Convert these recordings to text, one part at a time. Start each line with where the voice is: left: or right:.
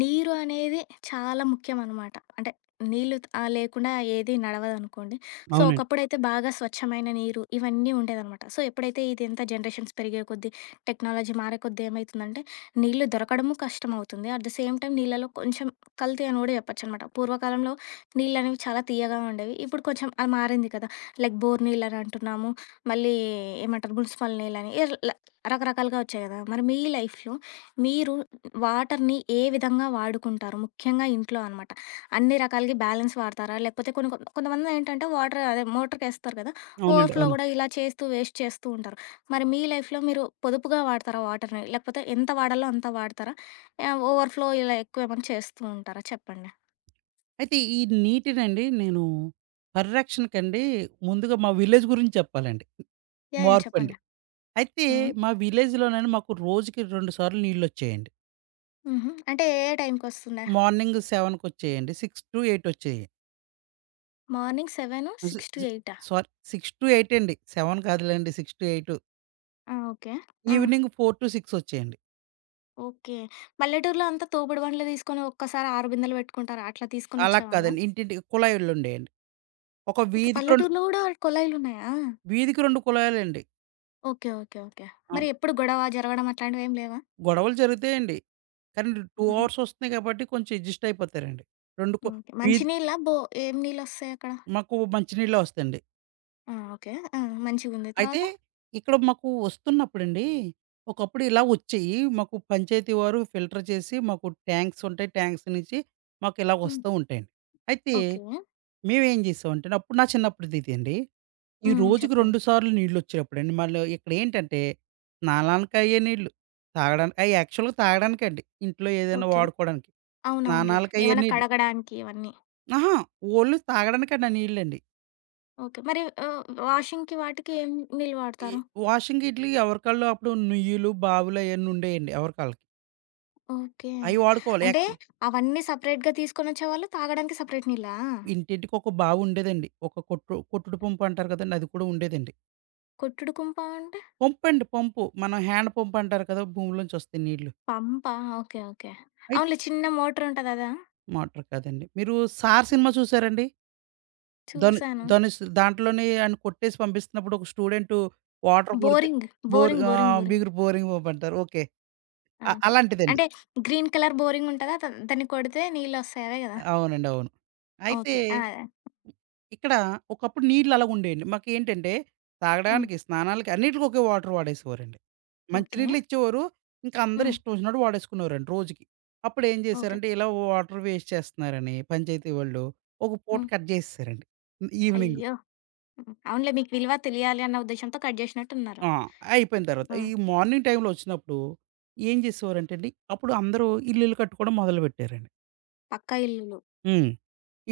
left: నీరు అనేది చాలా ముఖ్యమనమాట. అంటే నీళ్ళు త్ ఆ లేకుండా ఏది నడవదనుకోండి. సో,
right: అవునండి.
left: ఒకప్పుడైతే బాగా స్వచ్ఛమైన నీరు, ఇవన్నీ ఉండేదనమాట సో ఎప్పుడైతే ఇదంతా జనరేషన్స్ పెరిగే కొద్దీ, టెక్నాలజీ మారే కొద్దీ, ఏమైతుందంటే నీళ్ళు దొరకడము కష్టమవుతుంది. ఎట్ ది సేమ్ టైమ్ నీళ్లలో కొంచెం కల్తీ అని గూడా చెప్పొచ్చనమాట. పూర్వకాలంలో నీళ్ళనేవి చాలా తియ్యగా ఉండేవి. ఇప్పుడు కొంచెం ఆ మారింది కదా! లైక్ బోర్ నీళ్ళని అంటున్నాము. మళ్ళీ ఏమంటరు మునిసిపల్ నీళ్ళని, యిర్ ల రకరకాలుగా ఒచ్చాయి గదా! మరి మీ లైఫ్‌లో మీరు వాటర్‌ని ఏ విధంగా వాడుకుంటారు? ముఖ్యంగా ఇంట్లో అనమాట. అన్ని రకాలగి బ్యాలెన్స్ వాడతారా? లేకపోతే కొన్ని కొంతమందేంటంటే వాటర్ అదే మోటర్‌కేస్తారు గదా.
right: అవునండి.
left: ఓవర్ ఫ్లో
right: అవును.
left: గూడా ఇలా చేస్తూ వేస్ట్ చేస్తూ ఉంటారు. మరి మీ లైఫ్‌లో మీరు పొదుపుగా వాడతారా వాటర్‌ని? లేకపోతే ఎంత వాడాలో అంత వాడతారా? ఆ ఓవర్ ఫ్లో ఇలా ఎక్కువేమన్నా చేస్తూ ఉంటారా చెప్పండి?
right: అయితే ఈ నీటినండి నేను పరిరక్షణకండి. ముందుగా మా విలేజ్ గురించి చెప్పాలండి.
left: యాహ్! యాహ్!
right: మార్పండి.
left: చెప్పండి.
right: అయితే
left: హ్మ్.
right: మా విలేజ్‌ లోన మాకు రోజుకి 2 సార్లు నీళ్ళొచ్చేయండి.
left: హుహు. అంటే ఏ ఏ టైమ్‌కొస్తుండె?
right: మార్నింగ్ 7 కొచ్చేయండి. 6-8 ఒచ్చేయి.
left: మార్నింగ్ సెవెను
right: స్
left: సిక్స్ టు
right: స్
left: ఎయిటా?
right: సారీ, 6-8 అండి. 7 కాదులెండి. 6-8
left: ఆ! ఓకే. ఆ!
right: ఈవెనింగు 4-6 ఒచ్చేయండి.
left: ఓకే. పల్లెటూరులో అంతా తోపుడు బండ్లు తీసుకొని ఒక్కసారి 6 బిందెలు పెట్టుకుంటారు, అట్లా
right: అలా
left: తీసుకొనొచ్చేవాళ్ళ?
right: కాదండి. ఇంటింటికి కుళాయిలు ఉండేయండి. ఒక
left: ఓకే.
right: వీధికి 2
left: పల్లెటూరులో గూడా కొళాయిలున్నాయా?
right: వీధికి 2 కుళాయిలండి.
left: ఓకే. ఓకే. ఓకే. మరి
right: అవును.
left: ఎప్పుడు గొడవ జరగడం అట్లాంటివేమి లేవా?
right: గొడవలు జరుగుతాయండి. కానీ 2
left: హుహు.
right: అవర్స్ వస్తున్నాయి కాబట్టి, కొంచెం అడ్జస్ట్ అయిపోతారండి. 2 కొ
left: ఓకే. మంచి
right: వీధి
left: నీళ్ళా? బో ఏం నీళ్ళొస్తాయక్కడ?
right: మాకు మంచి నీళ్ళే వస్తాయండి.
left: ఆ! ఓకే. ఆ! మంచిగుంది.
right: అయితే
left: తర్వాత?
right: ఇక్కడ మాకు వస్తున్నప్పుడండి ఒకప్పుడిలా వచ్చేయీ. మాకు పంచాయతీ వారు ఫిల్టర్ చేసి మాకు ట్యాంక్స్ ఉంటాయి, ట్యాంక్స్ నుంచి
left: హ్మ్.
right: మాకిలాగొస్తూ ఉంటాయండి. అయితే
left: ఓకే.
right: మేమెం జేసామంటే అండి. అప్పుడు నా చిన్నప్పుడుదిదండి, ఈ
left: హ్మ్.
right: రోజుకి
left: చెప్పండి.
right: 2 సార్లు నీళ్ళొచ్చేప్పుడండి. మళ్ళీ ఇక్కడేంటంటే స్నానానికి అయ్యే నీళ్ళు, తాగడానికి అయి యాక్చువల్‌గా తాగడానికండి. ఇంట్లో ఏదైనా
left: ఓకే.
right: వాడుకోవడానికి,
left: అవునవునులే.
right: స్నానాలకి అయ్యే
left: ఏమైనా
right: నీళ్ళు.
left: కడగడానికి ఇవన్నీ.
right: అహా! ఓన్లీ తాగడానికండి ఆ నీళ్ళండి.
left: ఓకే. మరి వ్ వాషింగ్‌కి వాటికి ఏం నీళ్ళు
right: ఈ
left: వాడతారు?
right: వాషింగ్ ఇట్లీ ఎవరి కాళ్ళు అప్పుడు నుయ్యిలు, బావులు అయ్యన్నీ ఉండేయండి ఎవరికాళ్ళకి.
left: ఓకే.
right: అయి వాడుకోవాలి.
left: అంటే
right: యాక్చువల్
left: అవన్నీ సెపరేట్‌గా తీసుకొని వచ్చేవాళ్ళు. తాగడానికి సెపరేట్ నీళ్ళా?
right: ఇంటింటికి ఒక బావుండేదండి. ఒక కొట్టు కొట్టుడు పంపు అంటారు గదండీ! అది కూడా ఉండేదండి.
left: కొట్టుడు కుంప అంటే?
right: పంపండి. పంపు. మనం హ్యాండ్ పంప్ అంటారు కదా! భూమిలోంచి వస్తాయి నీళ్ళు.
left: పంపా. ఓకే. ఓకే.
right: ఐత్
left: అవునులే చిన్న మోటార్ ఉంటది అదా?
right: మోటర్ కాదండి. మీరు 'సార్' సినిమా చూసారా అండి? ధన్
left: చూసాను.
right: ధనుస్. దాంట్లోనే ఆడ్ని కొట్టేసి పంపిస్తున్నప్పుడు. ఒక స్టూడెంటు వాటర్ కొడితే
left: బోరింగ్.
right: Bore
left: boring. బోరింగ్.
right: ఆహ్
left: బోరింగ్.
right: బిగురు బోరింగ్ పంపు అంటారు. ఓకే. అ
left: ఓకే.
right: అలాంటిదండి.
left: అంటే గ్రీన్ కలర్ బోరింగుంటదా! దన్ దాన్ని కొడితే నీళ్ళొస్తాయ్ అదే గదా!
right: అవునండి. అవును. అయితే
left: ఓకే. ఆ!
right: ఇక్కడ ఒకప్పుడు నీళ్ళు అలాగా ఉండేయండి. మాకేంటంటే
left: హ్మ్.
right: తాగడానికి, స్నానాలకి అన్నిటికి ఒకే వాటర్ వాడేసేవారండి. మంచి
left: ఓకే.
right: నీళ్లు ఇచ్చేవారు. ఇంకా అందరూ
left: హ్మ్.
right: ఇష్టం వచ్చినట్టు వాడేసుకునేవారండి రోజుకి. అప్పుడేం
left: ఓకే.
right: జేశారంటే ఇలా వాటర్ వేస్ట్ చేస్తున్నారని పంచాయతీ వాళ్ళు ఒక పూట
left: హ్మ్.
right: కట్ జేసేసారండి ఇవెనింగు.
left: అయ్యో! హ్మ్. అవునులే మీకు విలువ తెలియాలి అన్న ఉద్దేషంతో, కట్ జేసినట్టున్నారు.
right: ఆ! అయిపోయిన తర్వాత
left: హ్మ్.
right: ఈ మార్నింగ్ టైంలొ వచ్చినప్పుడు ఏం చేసేవారంటే అండి. అప్పుడు అందరూ ఇల్లులు కట్టుకోవడం మొదలుపెట్టారండి.
left: పక్కా ఇల్లులు.
right: హ్మ్.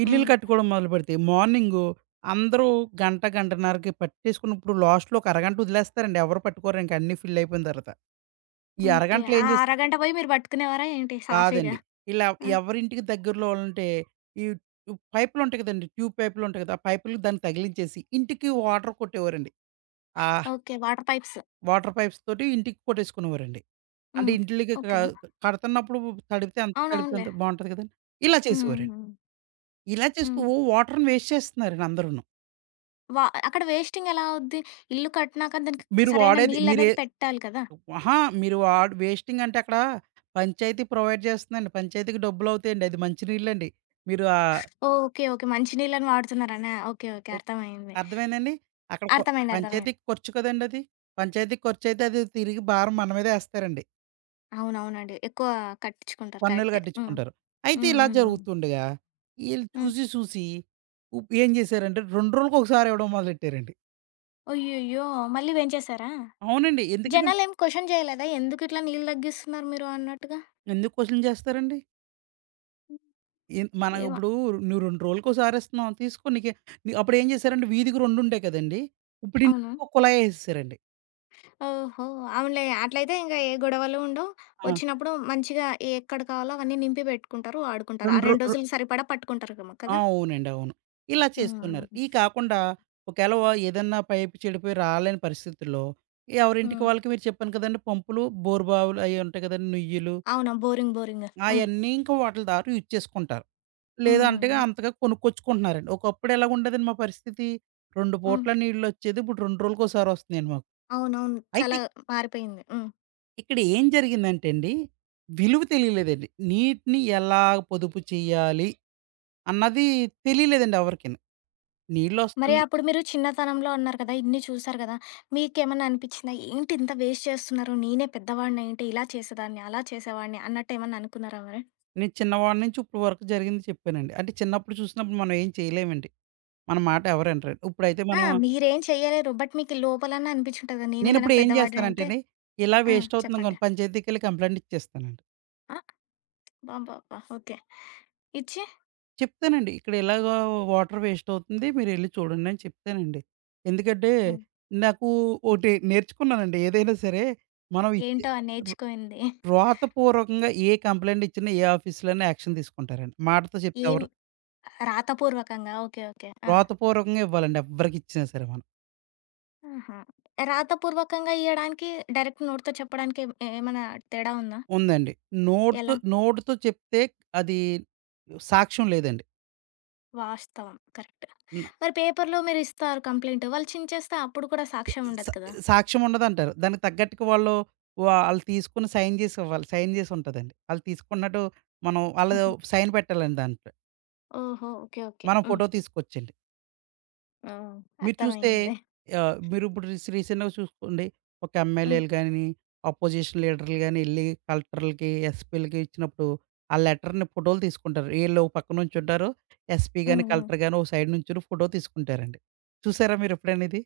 right: ఇల్లులు
left: హ్మ్.
right: కట్టుకోవడం మొదలుపెడితే మార్నింగు అందరూ గంట గంటన్నరకి పట్టేసుకున్నప్పుడు లాస్ట్‌లో ఒక అరగంట ఒదిలేస్తారండి. ఎవరు పట్టుకోరింక అన్నీ ఫిల్లయిపోయిన తరవాత. ఈ
left: ఓకే.
right: అరగంటలో
left: ఆ
right: ఏం చేస్
left: అరగంట బోయి మీరు బట్టుకునేవారా ఏంటి సాఫీగా?
right: కాదండి. ఇలా
left: ఆ!
right: ఎవరింటికి దెగ్గరలో ఆళ్లుంటే ఈ ఇప్ పైప్ లుంటాయి కదండీ, ట్యూబ్ పైప్‌‌లుంటాయి కదా. ఆ పైపులకి దాన్ని తగిలించేసి ఇంటికి వాటర్ కొట్టేవారండి. ఆహ్
left: okay. Water pipes.
right: Water pipes తోటి ఇంటికి కొట్టేసుకునేవారండి. అంటే
left: హ్మ్.
right: ఇంటిలికికడ
left: ఓకే.
right: కడతన్నప్పుడు తడిపితే ఎంత తడిపితే
left: అవునవునులే.
right: అంత బావుంటది కదండి! ఇలా చేసేవారండి.
left: హ్మ్.
right: ఇలా చేస్తూ
left: హ్మ్.
right: వాటర్‌ని వేస్ట్ చేస్తున్నారండి అందరును.
left: వా అక్కడ వేస్టింగెలా అవుద్ది? ఇల్లు కట్టినాక దానికి
right: మీరు
left: సరైన
right: వాడేది, మీరే
left: నీళ్ళనేది పెట్టాలి కదా!
right: వ్ ఆహా! మీరు వాడ్ వే‌స్టింగ్ అంటే అక్కడా పంచాయతీ ప్రొవైడ్ చేస్తుందండి. పంచాయతీకి డబ్బులవుతాయండి. అది మంచి నీళ్ళండి. మీరు ఆ
left: ఓకే. ఓకే. మంచి నీళ్ళని వాడుతున్నారనా? ఓకే. ఓకే.
right: ఓక్.
left: అర్థమయ్యింది.
right: అర్థమైందా అండి? అక్కడ కొ
left: అర్థమైంది. అర్థమైం
right: పంచాయతీకి ఖర్చు కదండీ! అది. పంచాయతీకి ఖర్చుయితే అది తిరిగి భారం మన మీదె ఏస్తారండి.
left: అవును. అవునండి. ఎక్కువ కట్టించుకుంటారు
right: పన్నులు
left: కరెక్టే. హ్మ్.
right: కట్టించుకుంటారు. అయితే
left: హ్మ్.
right: ఇలా
left: హ్మ్. హ్మ్.
right: జరుగుతుండగా, ఈళ్ళు
left: హ్మ్.
right: చూసి సూసి, ఉప్ ఏం జేశారంటే 2 రోజులకొకసారివ్వడం మొదలెట్టారండి.
left: అయ్యయ్యో! మళ్ళీ పెంచేసారా?
right: అవునండి. ఎందుకినం
left: జనాలేమి క్వెషన్ చేయలేదా? ఎందుకు ఇట్లా నీళ్ళు దగ్గిస్తున్నారు మీరు అన్నట్టుగా.
right: ఎందుకు క్వెషన్ జేస్తారండి? ఎ మనం
left: ఏమా
right: ఇప్పుడు నువ్వు రెండ్రోజులకోసారి ఇస్తున్నావు. తీసుకో నీకె అప్పుడు ఏం జేశారంటే వీధికి రెండుండేయి కదండీ! ఇప్పుడు
left: అవును.
right: ఇంటికో కుళాయి ఏసేసారండి.
left: ఓహో! అవునులే. అట్లయితే ఇంక ఏ గొడవలు ఉండవు.
right: ఆ!
left: వచ్చినప్పుడు మంచిగా ఏక్కడ కావాలో అవన్నీ నింపి పెట్టుకుంటారు, వాడుకుంటారు. ఆ
right: 2 రొ
left: 2
right: ర్
left: రోజులు సరిపడా పట్టుకుంటారేమో కదా!
right: అవునండి. అవును. ఇలా
left: హ్మ్.
right: చేస్తున్నారు. ఇయి కాకుండా ఒకేలా ఏదన్నా పైపు చెడిపోయి రాలేని పరిస్థితుల్లో ఎవరింటికి
left: హ్మ్.
right: వాళ్ళకి మీరు చెప్పాను కదండీ పంపులు, బోరు బావులు అయి ఉంటాయి గదండీ! నుయ్యులు.
left: అవున. బోరింగ్ బోరింగ్‌, హ్మ్.
right: ఆయన్నీ ఇంకా వాటిల ద్వారా యూజ్ చేసుకుంటారు.
left: హ్మ్.
right: లేదంటేగా
left: మె
right: అంతగా కొనుక్కొచ్చుకుంటున్నారండి. ఒకప్పుడు ఎలా ఉండేదండి మా పరిస్థితి 2
left: హ్మ్.
right: పూట్ల నీళ్ళొచ్చేది. ఇప్పుడు రెండ్రోజులకోసారి ఒస్తున్నాయండి మాకు.
left: అవునవును.
right: అయితే
left: చాలా మారిపోయింది. హ్మ్.
right: ఇక్కడ ఏం జరిగిందంటేండి, విలువ తెలియలేదండి. నీటిని ఎలా పొదుపు చెయ్యాలి అన్నది తెలియలేదండి ఎవరికీను.
left: మరి
right: నీళ్ళొస్తున్నాయి
left: అప్పుడు మీరు చిన్నతనంలో అన్నారు కదా! ఇన్ని చూసారు గదా! మీకేమన్నా అనిపిచ్చిందా? ఏంటింత వేస్ట్ చేస్తున్నారు. నేనే పెద్దవాడినైయుంటే ఇలా చేసేదాన్ని, అలా చేసేవాడిని అన్నటేమన్నా అనుకున్నారా మరి?
right: నేను చిన్నవాడి నుంచి ఇప్పుడు వరుకు జరిగింది చెప్పానండి. అంటే, చిన్నప్పుడు చూసినప్పుడు మనం ఏం చేయలేమండి. మన మాట ఎవరు ఇనరు. ఇప్పుడైతే
left: ఆ!
right: మనం
left: మీరేం చేయలేరు. బట్ మీకి లోపలన్నా అనిపిచ్చి ఉంటది కదా! నేనే గనక
right: నేనప్పుడు ఏం
left: పెద్ద
right: జేస్తానంటే
left: వాడినయితే
right: అండి ఇలా
left: ఆ!
right: వేస్ట్ అవుతుందని
left: చెప్పండి?
right: గాను పంచాయతీకెళ్లి కంప్లెయింట్ ఇచ్చేస్తానండి.
left: ఆ! అబ్బాబ్బాబ్బా! ఓకే. ఇచ్చి?
right: చెప్తానండి. ఇక్కడ ఇలాగా వాటర్ వేస్ట్ అవుతుంది, మీరెళ్లి చూడండి అని చెప్తానండి. ఎందుకంటే,
left: ఆ!
right: నాకూ ఒటి నేర్చుకున్నానండి. ఏదైనా సరే మనం ఇచ్చే
left: ఏంటో ఆ
right: వ్రా
left: నేర్చుకొనింది?
right: వ్రాతపూర్వకంగా ఏ కంప్లెయింట్ ఇచ్చినా ఏ ఆఫీస్‌లో అయినా యాక్షన్ తీసుకుంటారండి. మాటతో చెప్తే
left: ఏం
right: ఎవరు
left: రాతపూర్వకంగా ఓకే. ఓకే. ఆ!
right: వ్రాత పూర్వకంగా ఇవ్వాలండి ఎవ్వరికి ఇచ్చినా సరే మనం.
left: ఆహా! రాతపూర్వకంగా ఇయ్యడానికి, డైరెక్ట్ నోటితో చెప్పడానికేమి ఏమన్నా తేడా ఉందా?
right: ఉందండి. నోట్‌తో
left: ఎలా?
right: నోటితో చెప్తే అదీ సాక్ష్యం లేదండి.
left: వాస్తవం. కరెక్ట్.
right: నా
left: మరి పేపర్‌లో మీరు ఇస్తారు కంప్లెయింట్ వాళ్ళు చించేస్తే అప్పుడు కూడా
right: ఇది
left: సాక్ష్యం ఉండదు
right: సా
left: కదా!
right: సాక్ష్యం ఉండదంటారు. దానికి తగ్గట్టుగా వాళ్ళు వాళ్ళు తీసుకొని సైన్ జేసి ఇవ్వాలి. సైన్ జేసి ఉంటదండి వాళ్ళు తీసుకున్నట్టు. మనం వాళ్ళ
left: హుహు.
right: సైన్ పెట్టాలండి దాంట్లో.
left: ఓహొ! ఓకే. ఓకే.
right: మనం
left: హ్మ్.
right: ఫోటో తీసుకొచ్చండి.
left: ఓహ్!
right: మీరు చూస్తే
left: అర్థమయింది.
right: ఆహ్, మీరు ఇప్పుడు రీస్ రీసెంట్‌గా సూసుకోండి, ఒక
left: హ్మ్.
right: ఎంఎల్ఏ‌లు గాని, అపోజిషన్ లీడర్‌లు గానెల్లి కలెక్టర్లుకి, ఎస్‌పి‌లకి ఇచ్చినప్పుడు ఆ లెటర్‌ని ఫోటోలు తీసుకుంటారు. ఈళ్ళు ఒక పక్కన నుంచుంటారు. ఎస్‌పి
left: హ్మ్
right: గాని,
left: హ్మ్.
right: కలెక్టర్ గాని, ఒక సైడ్ నుంచుని ఫోటో తీసుకుంటారండి. చూసారా మీరెప్పుడైనా ఇది?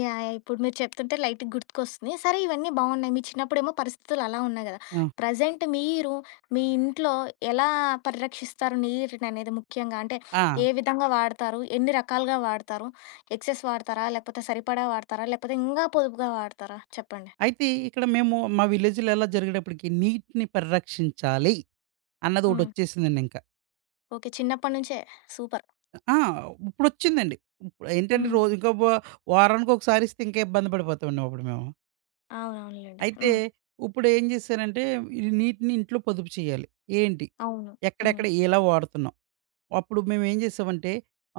left: యాహ్! ఇప్పుడు మీరు చెప్తుంటే లైట్ గుర్తుకొస్తున్నయి. సరే ఇవన్నీ బావున్నాయి. మీ చిన్నప్పుడేమో పరిస్థితులు అలా ఉన్నాయి గదా!
right: ఆ!
left: ప్రెజెంట్ మీరు మీ ఇంట్లో ఎలా పరిరక్షిస్తారు నీరుననేది? ముఖ్యంగా అంటే
right: ఆ!
left: ఏ విధంగా వాడతారు? ఎన్ని రకాలుగా వాడతారు? ఎక్సెస్ వాడతారా? లేకపోతే సరిపడా వాడతారా? లేకపోతే ఇంగా పొదుపుగా వాడతారా? చెప్పండి.
right: అయితే ఇక్కడ మేము మా విలేజ్‌లో ఎలా జరిగేటప్పటికి నీటిని పరిరక్షించాలి. అన్నదొకటి
left: హ్మ్.
right: ఒచ్చేసిందండి ఇంకా.
left: ఓకే. చిన్నప్పడి నుంచే సూపర్.
right: ఆ! ఉప్పుడొచ్చిందండి. ఉప్ ఏంటంటే
left: హ్మ్.
right: రోజుకో బొ వారానికొకసారిస్తే ఇంకా ఇబ్బంది పడిపోతామండి అప్పుడు మేము.
left: అవునవునులెండి.
right: అయితే
left: హ్మ్.
right: ఉప్పుడేం జేశానంటే ఈ నీటిని ఇంట్లో పొదుపు చేయాలి. ఏంటి?
left: అవును. హ్మ్.
right: ఎక్కడెక్కడ ఎలా వాడుతున్నాం? అప్పుడు మేమేం జేసామంటే,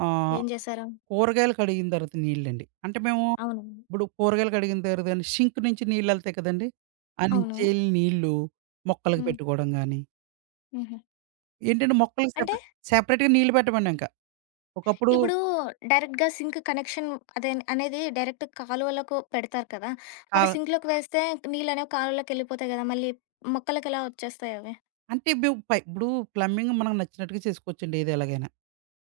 right: ఆహ్,
left: ఏం జేసారు?
right: కూరగాయలు కడిగిన తర్వాత నీళ్లండి. అంటే మేము
left: అవును.
right: ఇప్పుడు కూరగాయలు కడిగిన తర్వాత షింక్ నుంచి నీళ్ళెళ్తాయి కదండీ!
left: అవును.
right: అన్నించెల్లి నీళ్ళు మొక్కలకి
left: హ్మ్.
right: పెట్టుకోడం గాని
left: హుహు.
right: ఏంటంటే మొక్కలకి
left: అంటే?
right: సెపరే సెపరేట్‌గా నీళ్ళు పెట్టమండింకా. ఒకప్పుడు
left: ఇప్పుడూ డైరెక్ట్‌గా సింక్ కనెక్షన్ అదేన్ అనేది డైరెక్ట్ కాలువలకు పెడతారు కదా! మరి
right: చాలా
left: సింక్‌లోకి వేస్తే నీళ్లనేవి కాలువలోకెళ్ళిపోతాయి కదా! మళ్ళీ మొక్కలకెలా వచ్చేస్తాయవి?
right: అంటే ఇబ్బు పై ఇప్పుడు ప్లంబింగ్ మనకు నచ్చినట్టుగా చేసుకోవచ్చండి ఏదెలాగైనా.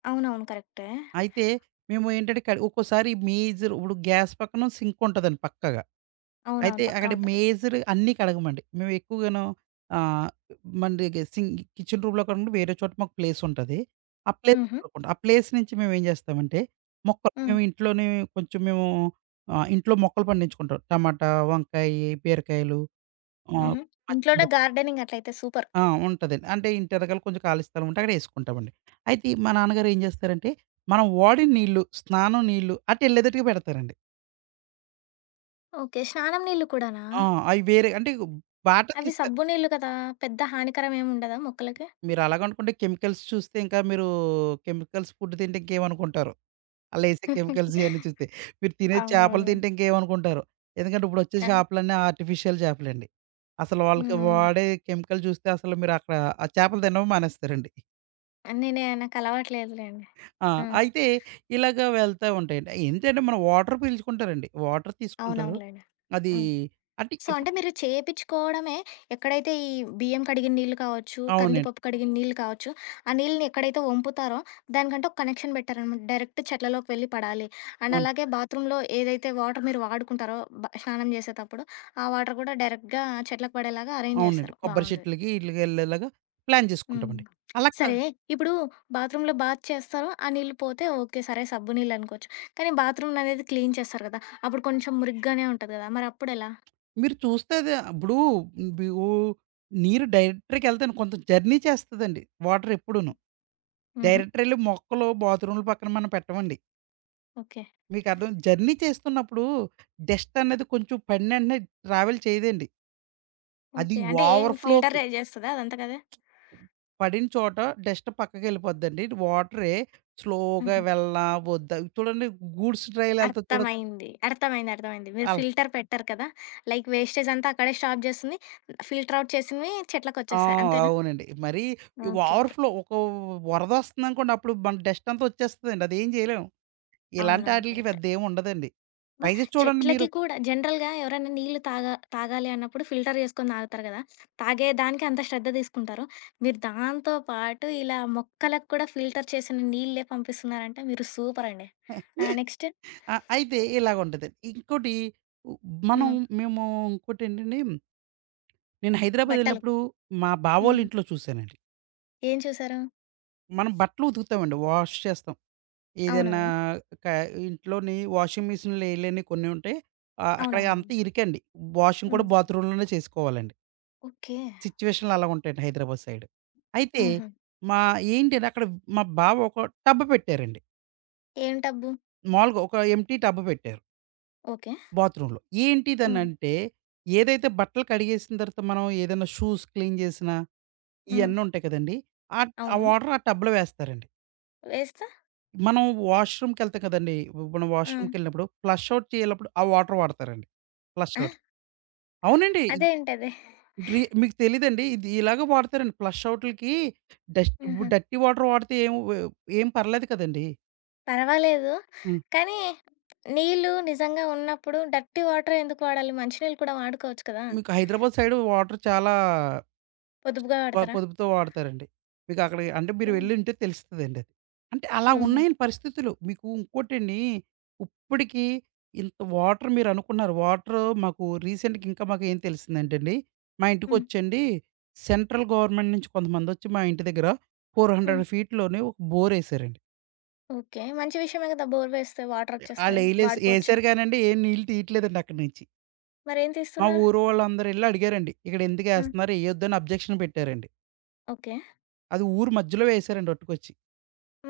left: అవునవును. కరెక్టే.
right: అయితే మేము ఏంటంటే కడి ఒక్కోసారి మేజరు ఇప్పుడు గ్యాస్ పక్కన సింకుంటాదండి పక్కాగా. అయితే
left: అవునవును. పక్కా
right: అక్కడ
left: ఉంటది.
right: మేజరు అన్నీ కడగమండి. మేము ఎక్కువగాను ఆహ్, మన్‌ డెగే సింక్ కిచెన్ రూమ్‌‌లో కాకుండా వేరే చోట మాకు ప్లేసుంటాది. ఆ ప్లేస్‌లో
left: హుహు.
right: కడుక్కుంటాం. ఆ ప్లేస్ నుంచి మేమేం జేస్తామంటే, మొక్కల్
left: హ్మ్.
right: మేమింట్లోనే కొంచెం మేము ఆహ్, ఇంట్లో మొక్కలు పండించుకుంటాం. టమాటా, వంకాయి, బీరకాయలు, ఆహ్,
left: హుహు. ఇంట్లోనే
right: పచ్చిమిరప్
left: గార్డెనింగ్. అట్లైతే సూపర్!
right: ఆ! ఉంటదండి. అంటే ఇంటెనకాల కొంచెం ఖాళీ స్థలం ఉంటే అక్కడేసుకుంటామండి. అయితే, మా నాన్నగారేం జేస్తారంటే మనం వాడిన నీళ్ళు, స్నానం నీళ్ళు, అటెళ్ళేతట్టుగా పెడతారండి.
left: ఓకే. స్నానం నీళ్ళు కూడానా?
right: ఆ! అయి వేరే అంటే ఇక బాట
left: అవి
right: తీస్తారు.
left: సబ్బు నీళ్ళు కదా! పెద్ద హానికరం ఏం ఉండదా మొక్కలకి?
right: మీరలాగనుకుంటే కెమికల్స్ చూస్తే ఇంకా మీరూ కెమికల్స్ ఫుడ్ తింటే ఇంకేమనుకుంటారో! అల్లేసే కెమికల్స్ ఇయన్నీ చూస్తే. మీరు తినే చేపలు
left: అవును.
right: తింటే ఇంకేమనుకుంటారో! ఎందుకంటే ఇప్పుడొచ్చే
left: ఆ!
right: చేపలన్నీ ఆర్టిఫిషియల్ చేపలండి. అసలు వాళ్ళకి
left: హ్మ్.
right: వాడే కెమికల్ జూస్తే అసలు మీరక్కడ ఆ చేపలు తినడమే మానేస్తారండి.
left: అన్నీ నేను నాకలవాటు లేదులెండి.
right: ఆ!
left: ఆ!
right: అయితే ఇలాగా వెళ్తా ఉంటాయండి. ఎంతయిన మనం వాటర్ పీల్చుకుంటారండి. వాటర్ తీసుకుంటారు.
left: అవునవునులెండి.
right: అదీ
left: హ్మ్.
right: అంటే
left: సో,
right: ఎపు
left: అంటే మీరు చేపిచ్చుకోవడమే ఎక్కడైతే ఈ బియ్యం కడిగిన నీళ్ళు కావచ్చు,
right: అవునండి.
left: కందిపప్పు కడిగిన నీళ్ళు కావచ్చు, ఆ నీళ్ళని ఎక్కడైతే ఒంపుతారో, దానికంటూ ఒక కనెక్షన్ పెట్టారనమాట. డైరెక్ట్ చెట్లలోకి వెళ్లి పడాలి. అండ్
right: అవును.
left: అలాగే బాత్రూమ్‌లో ఏదైతే వాటర్ మీరు వాడుకుంటారో బా స్నానం చేసేతప్పుడు, ఆ వాటర్ గూడా డైరెక్ట్‌గా చెట్లకు పడేలాగా అరేంజ్
right: అవునండి.
left: చేసారు.
right: కొబ్బరి
left: బావుంది.
right: చెట్లుకి ఈట్లికెళ్ళేలాగా ప్లాన్
left: హ్మ్.
right: చేసుకుంటామండి. అలా
left: సరే
right: కాదు.
left: ఇప్పుడూ, బాత్రూమ్‌లో బాత్ చేస్తారు, ఆ నీళ్లు పోతే ఓకే. సరే సబ్బు నీళ్ళనుకోవచ్చు. కానీ బాత్రూమ్‌లనేది క్లీన్ చేస్తారు కదా, అప్పుడు కొంచెం మురిగ్గానే ఉంటది గదా, మరి అప్పుడెలా?
right: మీరు చూస్తే అది ఇప్పుడూ బి వూ నీరు డైరెక్టర్‌కెళ్తండి కొంచెం జర్నీ చేస్తాదండి వాటర్ ఎప్పుడూను.
left: హుహు.
right: డైరెక్టరెళ్లి మొక్కలు బాత్రూమ్‌ల పక్కన మనం పెట్టమండి.
left: ఓకే.
right: మీకర్థమై జర్నీ చేస్తున్నప్పుడు డస్ట్ అనేది కొంచెం పడినెంటనే ట్రావెల్ చేయదండి. అది
left: ఓకే. అంటే ఏం
right: వావర్
left: ఫీల్టర్
right: ఫ్లో‌కి
left: రైజ్ చేస్తదా అదంతేకదా?
right: పడిన చోట డస్ట్ పక్కకెళ్ళిపోద్దండి వాటరె స్లో‌గా
left: హుహు.
right: వెళ్ళనా ఒద్దా చూడండి గూడ్స్ రైలెళ్తది చూడొచ్చు
left: అర్థమైంది. అర్థమైంది. అర్థమైంది. మీరు
right: అలా
left: ఫిల్టర్ పెట్టరు కదా, లైక్ వేస్టేజ్ అంతా అక్కడే స్టాప్ జేస్తుంది, ఫిల్టర్‌ అవుట్ చేసినవి
right: ఆ!
left: చెట్లకొచ్చేస్తాయి అంతేనా?
right: అవునండి. మరీ
left: ఓకే.
right: Over‌
left: okay.
right: ఫ్లో. ఒక వ్ వరదొస్తుందనుకోండి, అప్పుడు మన డస్ట్ అంతా వచ్చేస్తదండి. అదేం జేయలేం.
left: అవునవును.
right: ఇలాంటాటిలికి
left: కరెక్టే.
right: పెద్దేముండదండి.
left: అబ్బా!
right: ట్రై‌జేసి చూడండి
left: చెట్లకి
right: మీరు.
left: కూడా, జనరల్‌గా ఎవరన్నా నీళ్లు తాగా తాగాలి అన్నప్పుడు ఫిల్టర్ జే‌సుకొని దాగుతారు గదా. తాగేదానికంత శ్రద్ధ దీసుకుంటారు. మీరు దాంతో పాటు ఇలా మొక్కలక్కూడా ఫిల్టర్ చేసిన నీళ్ళే పంపిస్తున్నారంటే మీరు సూపరండి. ఆహ్, నెక్స్టు.
right: ఆ! అయితే ఇలాగుంటది. ఇంకోటి ఉ మనం
left: హ్మ్.
right: మేమూ ఇంకోటేంటండి? నేను
left: బట్టలు.
right: హైదరాబాదెళ్ళినప్పుడూ, మా
left: హ్మ్.
right: బావోళ్ళింట్లో చూసానండి.
left: ఏం చూసారు?
right: మనం బట్టలు ఉతుకుతామండి. వాష్ చేస్తాం. ఏదన్నా
left: అవునవును.
right: కా ఇంట్లోని వాషింగ్ మెషిన్‌లో ఎయలేనియి కొన్ని ఉంటాయి. ఆహ్, అక్కడ అంతా
left: అవునవును.
right: ఇరుకండి. వాషింగ్ కూడా
left: హ్మ్.
right: బాత్‌రూమ్ లోనే చేసుకోవాలండి.
left: ఓకే.
right: సిచ్యుయేషన్లు అలాగుంటాయండి హైదరాబాద్ సైడ్. అయితే
left: హుహు.
right: మా ఏంటిని అక్కడ మా బావొక టబ్ పెట్టారండి.
left: ఏం టబ్బు?
right: మాములుగా ఒక ఎంప్టీ టబ్ పెట్టారు.
left: ఓకే.
right: బాత్‌రూమ్‌లో. ఏంటిది?
left: హ్మ్.
right: అనంటే, ఏదైతే బట్టలు కడిగేసిన తరువాత మనం ఏదైనా షూస్ క్లీన్ జేసినా,
left: హ్మ్.
right: ఇయన్నుంటాయి కదండి! ఆట్ ఆ
left: అవును.
right: వాటర్ ఆ టబ్‌లో వేస్తారండి.
left: వేస్తా
right: మనం వాష్‌రూమ్‌‌కెళ్తా కదండి! ఇప్పుడు మనం
left: ఆ!
right: వాష్‌రూమ్‌కెళ్ళినప్పుడు, ఫ్లష్ ఔట్ చేయనప్పుడు ఆ వాటర్ వాడతారండి. ఫ్లష్
left: ఆ!
right: ఔట్. అవునండి.
left: అదేంటది?
right: డ్రి మీకు తెలీదండి. ఇది ఇలాగ వాడతారండి. ప్లష్ ఔట్‌లకి డస్ట్ వు
left: హుహు.
right: డిర్టీ వాటర్ వాడితే ఏం వ ఏం పర్లేదు కదండీ!
left: పర్వాలేదు.
right: హ్మ్.
left: కానీ, నీళ్ళు నిజంగా ఉన్నప్పుడు డర్టీ వాటరె ఎందుకు వాడాలి? మంచి నీళ్ళు కూడా వాడుకోవచ్చు కదా?
right: మీకు హైదరాబాద్ సైడ్ వాటర్ చాలా
left: పొదుపుగా
right: బా
left: వాడతారా?
right: పొదుపుతో వాడతారండి. మీకక్కడికి అంటే మీరు
left: ఓకే.
right: వెళ్లుంటే తెలుస్తదండి అది. అంటే, అలా
left: హుహు.
right: ఉన్నాయండి పరిస్థితులు. మీకు ఇంకోటండి, ఇప్పడికీ ఇంత వాటర్ మీరనుకున్నారు. వాటర్ మాకు రీసెంట్‌గా ఇంకా మాకేం తెలిసిందంటే అండి, మా
left: హ్మ్.
right: ఇంటికొచ్చండి సెంట్రల్ గవర్నమెంట్ నుంచి కొంతమందొచ్చి మా ఇంటి దెగ్గర ఫోర్
left: హ్మ్.
right: హండ్రెడ్ ఫీట్ లోనే ఒక బోరేశారండి.
left: ఓకే. మంచి విషయమే గదా! బోర్ వేస్తే వాటరొచ్చేస్తాయ్.
right: ఆళ్లెయ్‌ళ్లేస్
left: వాడిపోవచ్చు.
right: ఏసారు గానండి, ఏం నీళ్ళు తీయట్లేదండి అక్కడి నించి.
left: మరేం
right: మా
left: తీస్తున్నారు?
right: ఊరు వాళ్ళందరూ ఎళ్లి అడిగారండి. ఇక్కడెందుకు
left: హ్మ్.
right: ఏస్తున్నారు? ఎయ్యొద్దని అబ్జెక్షన్ పెట్టారండి.
left: ఓకే.
right: అది ఊరు మధ్యలో వేసారండి అట్టుకొచ్చి.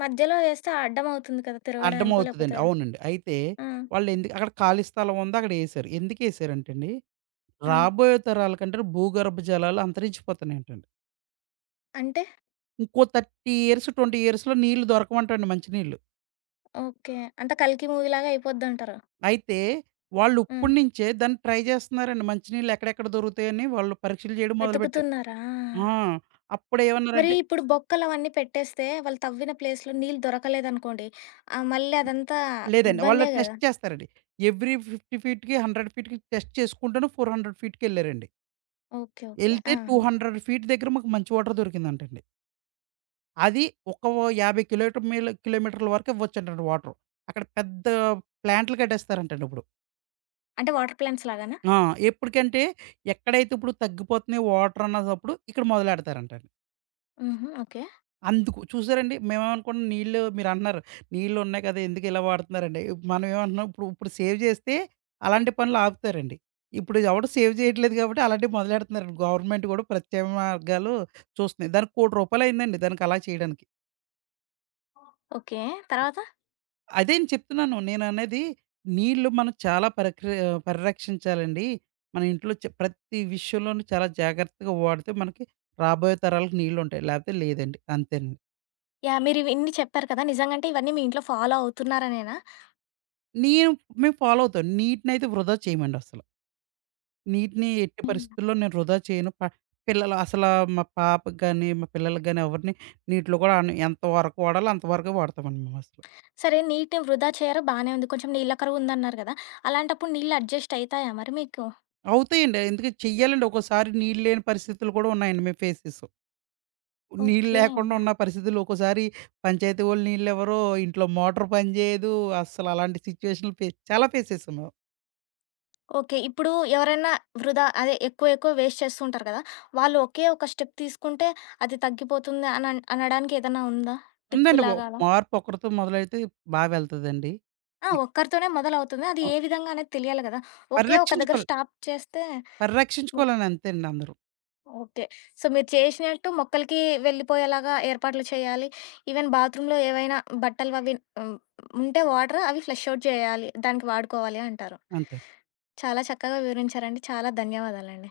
left: మధ్యలో వేస్తే అడ్డం అవుతుంది కదా తిరగడానికో
right: అడ్డమవుతదండి.
left: లేకపోతే
right: అవునండి. అయితే
left: హ్మ్.
right: వాళ్ళెందుకు అక్కడ ఖాళీ స్థలం ఉందక్కడ ఏశారు. ఎందుకేశారంటండి
left: హ్మ్.
right: రాబోయే తరాలకంట భూగర్భ జలాలు అంతరించిపోతున్నాయంటండి.
left: అంటే?
right: ఇంకో 30 ఇయర్స్‌, 20 ఇయర్స్‌లో నీళ్ళు దొరకవంటండి. మంచి నీళ్ళు.
left: ఓకే. అంటే 'కల్కి' మూవీ లాగా అయిపోద్దంటారు.
right: అయితే వాళ్ళు
left: హ్మ్.
right: ఇప్పటినుంచే దాన్ని ట్రై జేస్తున్నారండి. మంచి నీళ్ళు ఎక్కడెక్కడ దొరుకుతాయని వాళ్ళు పరీక్షలు చేయడం మొదలుపెట్టారు.
left: వెతుకుతున్నారా!
right: ఆ!
left: మరి
right: అప్పుడేమన్నారంటే
left: ఇప్పుడు బొక్కలవన్నీ పెట్టేస్తే వాళ్ళు తవ్విన ప్లేస్‌లో నీళ్ళు దొరకలేదనుకోండి ఆహ్, మళ్ళదంతా
right: లేదండి. వాళ్ళు
left: ఇబ్బందే గదా!
right: టెస్ట్ చేస్తారండి. ఎవరీ 50 ఫీట్‌కి, 100 ఫీట్‌కి టెస్ట్ చేసుకుంటును 400 ఫీట్‌కెళ్లారండి.
left: ఓకే. ఓకే.
right: ఎళ్తే టూ
left: ఆహా!
right: హండ్రెడ్ ఫీట్ దగ్గర మాకు మంచి వాటర్ దొరికిందంటండి. అది ఒక 50 కిలోటమీల కిలోమీటర్ల వరకు ఇవ్వచ్చంటండి వాటరు. అక్కడ పెద్ద ప్లాంట్లు కట్టేస్తారంటండి ఇప్పుడు.
left: అంటే వాటర్ ప్లాంట్స్ లాగానా?
right: ఆ! ఎప్పడికంటే ఎక్కడైతే ఇప్పుడు తగ్గిపోతున్నాయి వాటరనదప్పుడు ఇక్కడ మొదలెడతారంటండి.
left: హుహు. ఓకే.
right: అందుకు, చూసారండి మేమేమనుకున్నాం నీళ్ళు మీరంటున్నారు నీళ్ళున్నాయి కదా ఎందుకిలా వాడుతన్నారండి? మనం ఏమంటున్నాం ఇప్పుడు ఇప్పుడు సేవ్ జేస్తే అలాంటి పనులాపుతారండి. ఇప్పుడిది ఎవడు సేవ్ జేయట్లేదు కాబట్టి, అలాంటియి మొదలెడుతన్నారండి. గవర్నమెంట్ గూడా ప్రత్యేక మార్గాలు చూస్తున్నాయి. దానికి రూ. 1,00,00,000 అయ్యిందండి. దానికలా చేయడానికి.
left: ఓకే. తరవాత?
right: అదేను చెప్తున్నాను. నేననెది నీళ్ళు మనం చాలా పరక్రియ పరిరక్షించాలండి. మన ఇంట్లో చ ప్రతి విషయంలోనూ చాలా జాగ్రత్తగా వాడితే మనకి రాబోయే తరాలకి నీళ్ళుంటాయి. లేపోతే లేదండి. అంతేనండి.
left: యాహ్! మీరివి ఇన్ని చెప్పారు కదా! నిజంగా అంటే ఇవన్నీ మీ ఇంట్లో ఫాలో అవుతున్నారనేనా?
right: నీము మేము ఫాలో అవుతాను. నీటినైతే వృధా చేయమండస్సలు. నీటిని ఎట్టి
left: హ్మ్.
right: పరిస్థితుల్లో నేను వృధా చేయను. ప పిల్లల అసల మా పాపకి గాని మా పిల్లలకు గాని ఎవరిని నీటిలో కూడా ఆడని ఎంతవరకు వాడాలో అంతవరకే వాడతామండి మేమసలు.
left: సరే నీటిని వృధా చేయరు. బానే ఉంది. కొంచెం నీళ్ళ కరువుందన్నారు గదా! అలాంటప్పుడు నీళ్ళు అడ్జస్టయితాయా మరి మీకు?
right: అవుతాయండి. ఎందుకంటే చెయ్యాలండి ఒక్కోసారి నీళ్ళు లేని పరిస్థితులు గూడా ఉన్నాయండి. మేమ్ ఫేస్ చేశాం. నీళ్ళు
left: ఓకే.
right: లేకుండా ఉన్న పరిస్థితుల్లో ఒక్కోసారి పంచాయతీ వోళ్ళు నీళ్ళివ్వరు. ఇంట్లో మోటర్ పని జేయదు. అస్సల అలాంటి సిచ్యుయేషన్ ఫేస్ చాలా ఫేస్ చేశాం మేము.
left: ఓకే. ఇప్పుడు ఎవరన్నా వృధా అదె ఎక్కువ ఎక్కువ వేస్ట్ చేస్తూ ఉంటారు గదా! వాళ్ళు ఒకే ఒక స్టెప్ తీసుకుంటే, అది తగ్గిపోతుంది అని అన్ అనడానికేదన్నా ఉందా? టిప్
right: ఉందండి బా
left: లాగ అలా.
right: మార్పు ఒకడితో మొదలైతే బా వెళ్తదండి.
left: ఆ!
right: ఇ
left: ఒక్కరితోనే మొదలవుతది. అది
right: ఆ!
left: ఏ విధంగా అనేది తెలియాలి గదా! ఒకే ఒక దెగ్గర
right: పరిరక్షించుకోవాలి.
left: స్టాప్ చేస్తే ఒ
right: పరిరక్షించుకోవాలని అంతేనండి అందరు.
left: ఓకే. సో, మీరు చేశినట్టు మొక్కలకి వెళ్ళిపోయేలాగా ఏర్పాట్లు చేయాలి. ఈవెన్ బాత్‌రూమ్‌లో ఏవైనా బట్టలు అవి హ్మ్. ఉంటే వాటర్ అవి ఫ్లష్ ఔట్ జేయాలి. దానికి వాడుకోవాలి అంటారు.
right: అంతే.
left: చాలా చక్కగా వివరించారండి. చాలా ధన్యవాదాలండి.